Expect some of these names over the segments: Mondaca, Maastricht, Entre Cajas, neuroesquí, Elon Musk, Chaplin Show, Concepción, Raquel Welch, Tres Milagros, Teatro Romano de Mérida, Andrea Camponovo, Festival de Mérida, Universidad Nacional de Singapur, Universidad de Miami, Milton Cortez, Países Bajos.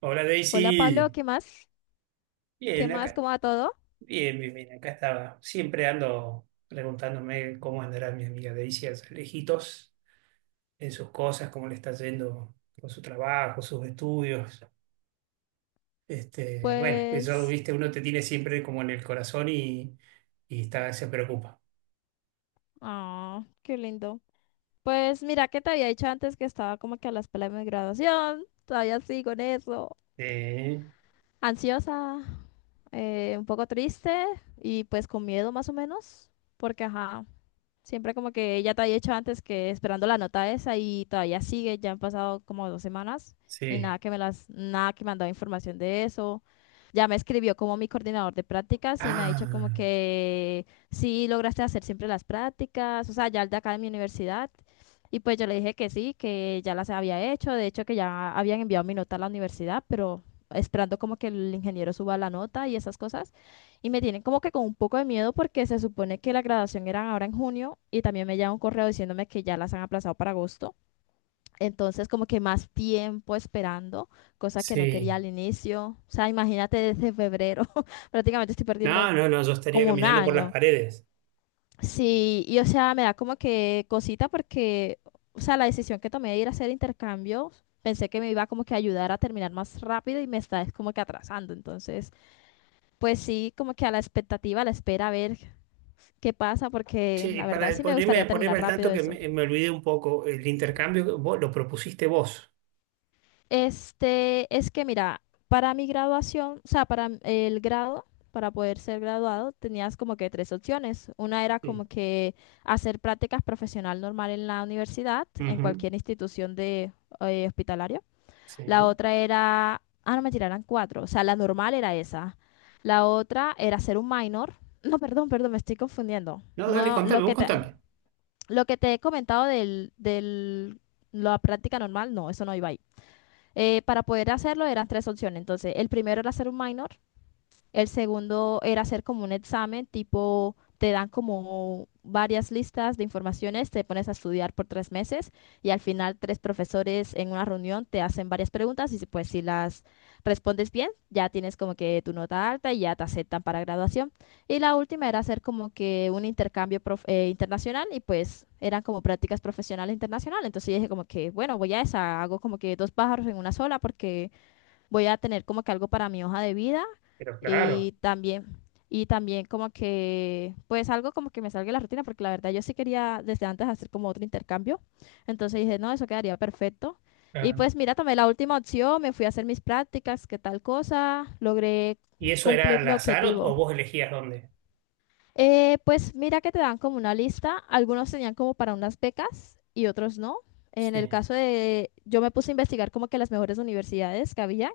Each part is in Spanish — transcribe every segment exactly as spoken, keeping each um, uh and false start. Hola Hola Pablo, Daisy, ¿qué más? ¿Qué bien más? acá, ¿Cómo va todo? bien, bien, bien, acá estaba. Siempre ando preguntándome cómo andará mi amiga Daisy allá lejitos en sus cosas, cómo le está yendo con su trabajo, sus estudios. Este, bueno, eso, Pues, viste, uno te tiene siempre como en el corazón y, y está, se preocupa. ah, qué lindo. Pues mira que te había dicho antes que estaba como que a la espera de mi graduación, todavía sigo en eso. Eh, Ansiosa, eh, un poco triste y pues con miedo más o menos, porque ajá, siempre como que ella te había dicho antes que esperando la nota esa y todavía sigue, ya han pasado como dos semanas y sí. nada que me las, nada que me han dado información de eso. Ya me escribió como mi coordinador de prácticas y me ha dicho Ah, como que sí lograste hacer siempre las prácticas, o sea, ya el de acá de mi universidad. Y pues yo le dije que sí, que ya las había hecho, de hecho que ya habían enviado mi nota a la universidad, pero esperando como que el ingeniero suba la nota y esas cosas. Y me tienen como que con un poco de miedo porque se supone que la graduación era ahora en junio y también me llega un correo diciéndome que ya las han aplazado para agosto. Entonces como que más tiempo esperando, cosa que no quería sí. al inicio. O sea, imagínate desde febrero, prácticamente estoy No, perdiendo no, no, yo estaría como un caminando por las año. paredes. Sí, y o sea, me da como que cosita porque, o sea, la decisión que tomé de ir a hacer intercambios, pensé que me iba como que a ayudar a terminar más rápido y me está es como que atrasando. Entonces, pues sí, como que a la expectativa, a la espera, a ver qué pasa, porque Sí, la verdad para sí me ponerme, gustaría ponerme terminar al rápido tanto que eso. me, me olvidé un poco, el intercambio vos, lo propusiste vos. Este, es que mira, para mi graduación, o sea, para m- el grado, para poder ser graduado, tenías como que tres opciones. Una era Sí. como que hacer prácticas profesional normal en la universidad, en Ujú. cualquier institución de eh, hospitalario. La Sí. otra era, ah, no, me tiraran cuatro, o sea, la normal era esa. La otra era ser un minor. No, perdón, perdón, me estoy confundiendo. No, dale, No, lo contame, vos que te, contame. Lo que te he comentado del, del- la práctica normal, no, eso no iba ahí. Eh, para poder hacerlo eran tres opciones. Entonces, el primero era hacer un minor, el segundo era hacer como un examen, tipo, te dan como varias listas de informaciones, te pones a estudiar por tres meses y al final tres profesores en una reunión te hacen varias preguntas y si, pues si las respondes bien, ya tienes como que tu nota alta y ya te aceptan para graduación. Y la última era hacer como que un intercambio prof- eh, internacional y pues eran como prácticas profesionales internacionales. Entonces yo dije como que, bueno, voy a esa, hago como que dos pájaros en una sola porque voy a tener como que algo para mi hoja de vida Pero claro, y también, y también como que, pues algo como que me salga de la rutina, porque la verdad yo sí quería desde antes hacer como otro intercambio. Entonces dije, no, eso quedaría perfecto. Y claro. pues mira, tomé la última opción, me fui a hacer mis prácticas, qué tal cosa, logré ¿Y eso era cumplir al mi azar o, objetivo. o vos elegías dónde? Eh, pues mira que te dan como una lista, algunos tenían como para unas becas y otros no. En el Sí. caso de, yo me puse a investigar como que las mejores universidades que había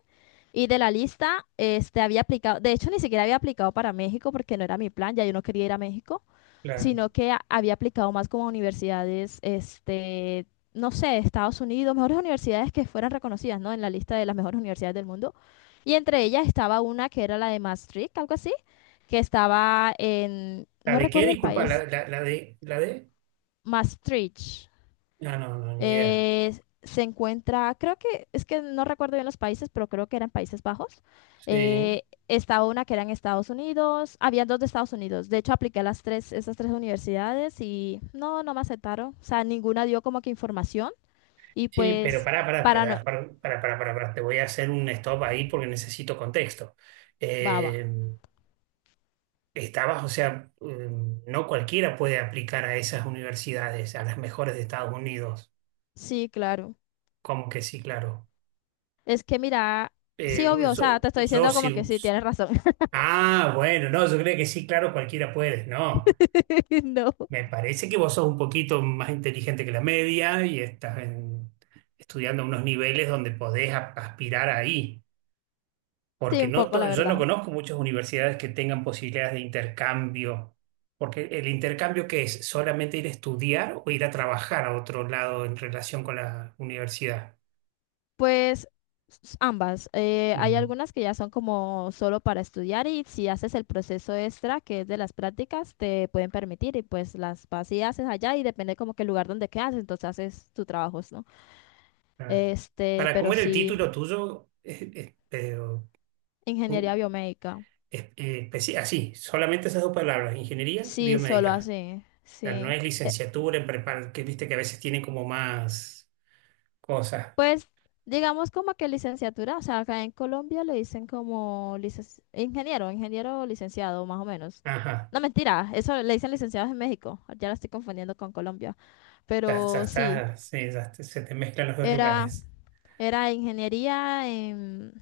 y de la lista, este, había aplicado, de hecho, ni siquiera había aplicado para México porque no era mi plan, ya yo no quería ir a México, Claro. sino que a- había aplicado más como a universidades, este, no sé, de Estados Unidos, mejores universidades que fueran reconocidas, ¿no? En la lista de las mejores universidades del mundo. Y entre ellas estaba una que era la de Maastricht, algo así, que estaba en, ¿La no de qué? recuerdo el Disculpa, la, país, la, la de, la de. Maastricht. No, no, no, ni idea. Eh, se encuentra, creo que, es que no recuerdo bien los países, pero creo que eran Países Bajos. Sí. Eh, estaba una que era en Estados Unidos, había dos de Estados Unidos. De hecho, apliqué a las tres, esas tres universidades y no, no me aceptaron. O sea, ninguna dio como que información y Sí, pero pues pará, pará, para no, pará, pará, pará, pará, pará, pará. Te voy a hacer un stop ahí porque necesito contexto. baba. Eh, Estabas, o sea, eh, no cualquiera puede aplicar a esas universidades, a las mejores de Estados Unidos. Sí, claro. Como que sí, claro. Es que mira, Eh, sí, obvio, o sea, Yo, te estoy yo diciendo como que sí. sí, tienes razón. Ah, bueno, no, yo creo que sí, claro, cualquiera puede, no. No, Me parece que vos sos un poquito más inteligente que la media y estás en- estudiando a unos niveles donde podés a- aspirar ahí, sí, porque un no poco, to- la yo no verdad. conozco muchas universidades que tengan posibilidades de intercambio, porque el intercambio que es solamente ir a estudiar o ir a trabajar a otro lado en relación con la universidad. Pues s- ambas. Eh, hay Mm, algunas que ya son como solo para estudiar y si haces el proceso extra, que es de las prácticas, te pueden permitir y pues las vas y haces allá y depende como que el lugar donde quedas, entonces haces tus trabajos, ¿no? claro. Este, Para, pero ¿cómo era el sí, título tuyo? Eh, eh, pero, ingeniería biomédica. es- eh, especi- así, solamente esas dos palabras, ingeniería Sí, solo biomédica. así, O sea, no sí. es E- licenciatura en prepar, que viste que a veces tiene como más cosas. Pues digamos como que licenciatura, o sea, acá en Colombia le dicen como licenci- ingeniero, ingeniero o licenciado, más o menos. Ajá, No, mentira, eso le dicen licenciados en México, ya la estoy confundiendo con Colombia, ya, ya pero sí, está, sí, ya te- se te mezclan los dos era, lugares. era ingeniería en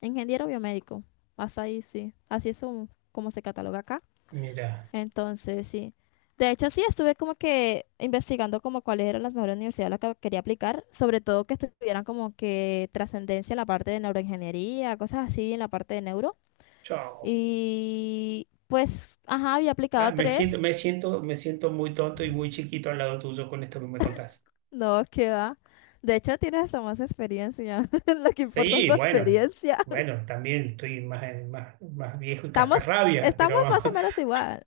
ingeniero biomédico, hasta ahí sí, así es un- como se cataloga acá. Mira, Entonces, sí. De hecho, sí, estuve como que investigando como cuáles eran las mejores universidades a las que quería aplicar, sobre todo que estuvieran como que trascendencia en la parte de neuroingeniería, cosas así, en la parte de neuro. chao. Y pues, ajá, había aplicado Ah, a me siento, tres, me siento, me siento muy tonto y muy chiquito al lado tuyo con esto que me contás. no, qué va. De hecho, tienes hasta más experiencia. Lo que importa es Sí, la bueno, experiencia. bueno, también estoy más, más, más viejo y Estamos, cascarrabias, estamos pero más o menos igual.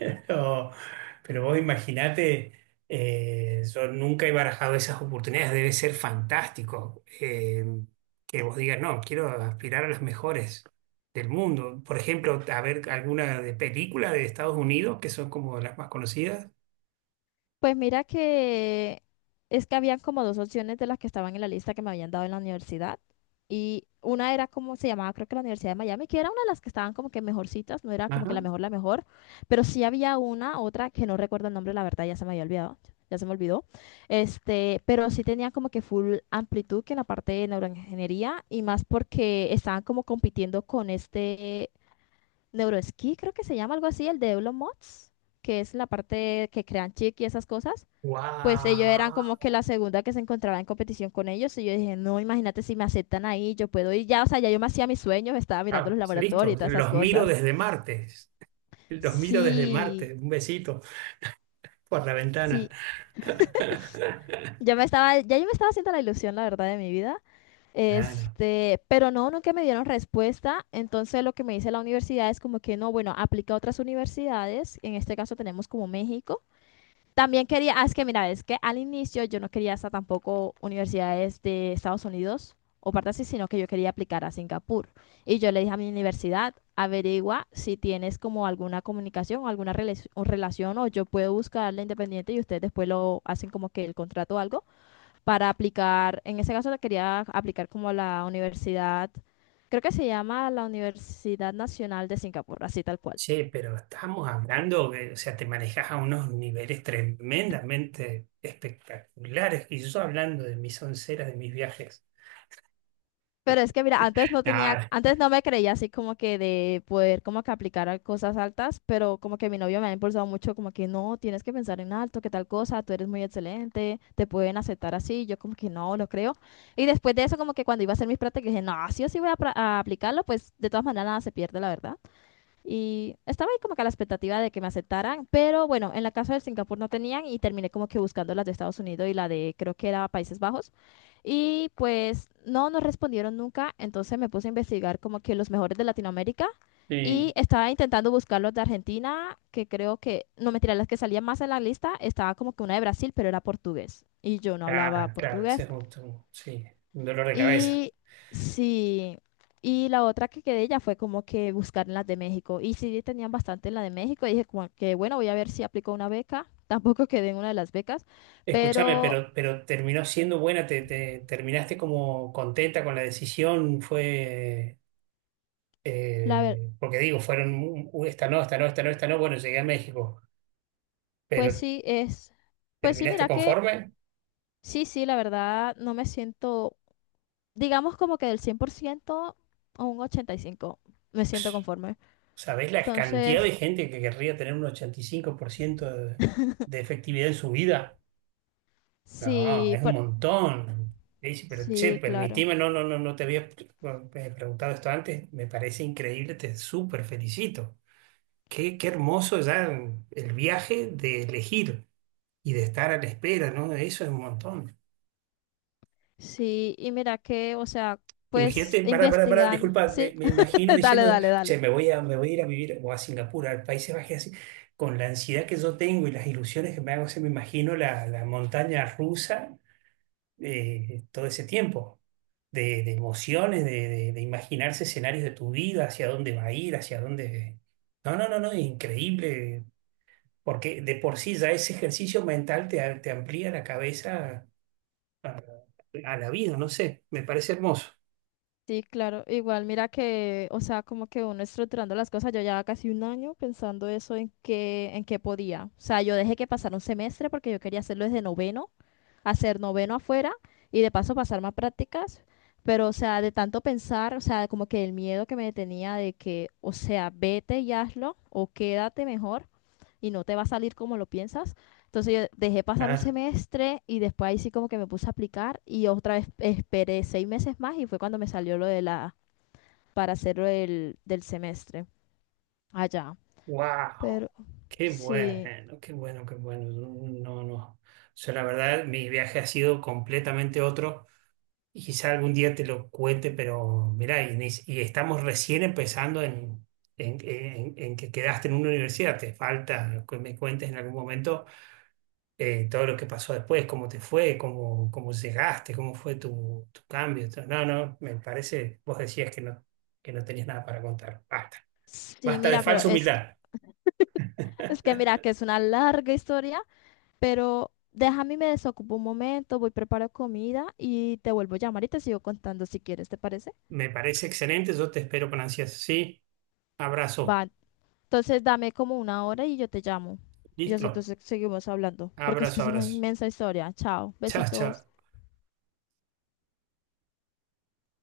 Pero, pero vos imaginate, eh, yo nunca he barajado esas oportunidades, debe ser fantástico eh, que vos digas, no, quiero aspirar a las mejores del mundo. Por ejemplo, a ver alguna de película de Estados Unidos, que son como las más conocidas. Pues mira que es que habían como dos opciones de las que estaban en la lista que me habían dado en la universidad. Y una era como se llamaba, creo que la Universidad de Miami, que era una de las que estaban como que mejorcitas, no era como que Ajá. la mejor, la mejor, pero sí había una, otra que no recuerdo el nombre, la verdad ya se me había olvidado, ya se me olvidó. Este, pero sí tenía como que full amplitud que en la parte de neuroingeniería y más porque estaban como compitiendo con este neuroesquí, creo que se llama algo así, el de Elon Musk, que es la parte que crean chip y esas cosas pues ellos eran como ¡Wow! que la segunda que se encontraba en competición con ellos. Y yo dije, no, imagínate si me aceptan ahí, yo puedo ir ya, o sea, ya yo me hacía mis sueños, estaba mirando los Ah, laboratorios listo, y todas esas los miro cosas. desde martes. Los miro desde Sí, martes. Un besito por la ventana. sí, ya me estaba, ya yo me estaba haciendo la ilusión, la verdad, de mi vida. Claro. Este, pero no, nunca me dieron respuesta. Entonces lo que me dice la universidad es como que no, bueno, aplica a otras universidades. En este caso tenemos como México. También quería, ah, es que mira, es que al inicio yo no quería hasta tampoco universidades de Estados Unidos o parte así, sino que yo quería aplicar a Singapur. Y yo le dije a mi universidad, averigua si tienes como alguna comunicación o alguna rela- o relación o yo puedo buscarla independiente y ustedes después lo hacen como que el contrato o algo para aplicar. En ese caso le quería aplicar como a la universidad, creo que se llama la Universidad Nacional de Singapur, así tal cual. Che, pero estamos hablando que, o sea, te manejas a unos niveles tremendamente espectaculares y yo hablando de mis onceras, de mis viajes. Pero es que mira, antes no tenía, Nada, antes no me creía así como que de poder como que aplicar a cosas altas, pero como que mi novio me ha impulsado mucho como que no, tienes que pensar en alto, que tal cosa, tú eres muy excelente, te pueden aceptar así, yo como que no, lo creo. Y después de eso como que cuando iba a hacer mis prácticas dije, no, sí o sí voy a, pra- a aplicarlo, pues de todas maneras nada se pierde, la verdad. Y estaba ahí como que a la expectativa de que me aceptaran, pero bueno, en la casa de Singapur no tenían y terminé como que buscando las de Estados Unidos y la de creo que era Países Bajos. Y pues no nos respondieron nunca, entonces me puse a investigar como que los mejores de Latinoamérica y sí, estaba intentando buscar los de Argentina, que creo que, no mentira, las que salían más en la lista, estaba como que una de Brasil, pero era portugués y yo no hablaba ah, claro, ese portugués. es un, un- sí, un dolor de cabeza. Y sí, y la otra que quedé ya fue como que buscar en las de México. Y sí tenían bastante en la de México. Y dije como que bueno, voy a ver si aplico una beca. Tampoco quedé en una de las becas. Escúchame, Pero pero, pero terminó siendo buena, te, te- terminaste como contenta con la decisión, fue, la ver, eh, porque digo, fueron, "Uh, esta no, esta no, esta no, esta no, bueno, llegué a México, pues pero sí es, pues sí, ¿terminaste mira que conforme? sí, sí, la verdad no me siento, digamos como que del cien por ciento a un ochenta y cinco me siento conforme. ¿Sabés la cantidad de Entonces, gente que querría tener un ochenta y cinco por ciento de, de efectividad en su vida? No, sí, es un por, montón. Le dice, pero che, sí, claro. permitime, no, no, no, no te había bueno, eh, preguntado esto antes. Me parece increíble, te súper felicito. Qué, qué hermoso ya el viaje de elegir y de estar a la espera, ¿no? Eso es un montón. Sí, y mira que, o sea, Imagínate, pues pará, pará, pará, investigando, disculpa, me, sí, me imagino Dale, diciendo, dale, dale. che, me voy a, me voy a ir a vivir o a Singapur, al Países Bajos, así, con la ansiedad que yo tengo y las ilusiones que me hago, se me imagino la, la montaña rusa eh, todo ese tiempo, de, de emociones, de, de- de imaginarse escenarios de tu vida, hacia dónde va a ir, hacia dónde... No, no, no, no, increíble, porque de por sí ya ese ejercicio mental te, te amplía la cabeza a la vida, no sé, me parece hermoso. Sí, claro, igual mira que, o sea, como que uno estructurando las cosas, yo ya casi un año pensando eso en qué, en qué podía. O sea, yo dejé que pasara un semestre porque yo quería hacerlo desde noveno, hacer noveno afuera y de paso pasar más prácticas, pero o sea, de tanto pensar, o sea, como que el miedo que me detenía de que, o sea, vete y hazlo o quédate mejor, y no te va a salir como lo piensas. Entonces yo dejé pasar un semestre y después ahí sí como que me puse a aplicar y otra vez esperé seis meses más y fue cuando me salió lo de la, para hacerlo del, del semestre allá. Wow, Pero qué sí, bueno, qué bueno, qué bueno. No, no. O sea, la verdad, mi viaje ha sido completamente otro y quizá algún día te lo cuente, pero mirá, y, ni- y estamos recién empezando en, en, en- en que quedaste en una universidad. Te falta que me cuentes en algún momento eh, todo lo que pasó después, cómo te fue, cómo, cómo llegaste, cómo fue tu, tu cambio. Entonces, no, no, me parece, vos decías que no, que no tenías nada para contar. Basta, sí, basta de mira, pero falsa es que, humildad. es que mira que es una larga historia, pero déjame y me desocupo un momento, voy preparo comida y te vuelvo a llamar y te sigo contando si quieres, ¿te parece? Me parece excelente, yo te espero con ansias. Sí, abrazo. Va, entonces dame como una hora y yo te llamo. Y así Listo. entonces seguimos hablando, porque es que Abrazo, es una abrazo. inmensa historia. Chao, Chao, chao. besitos.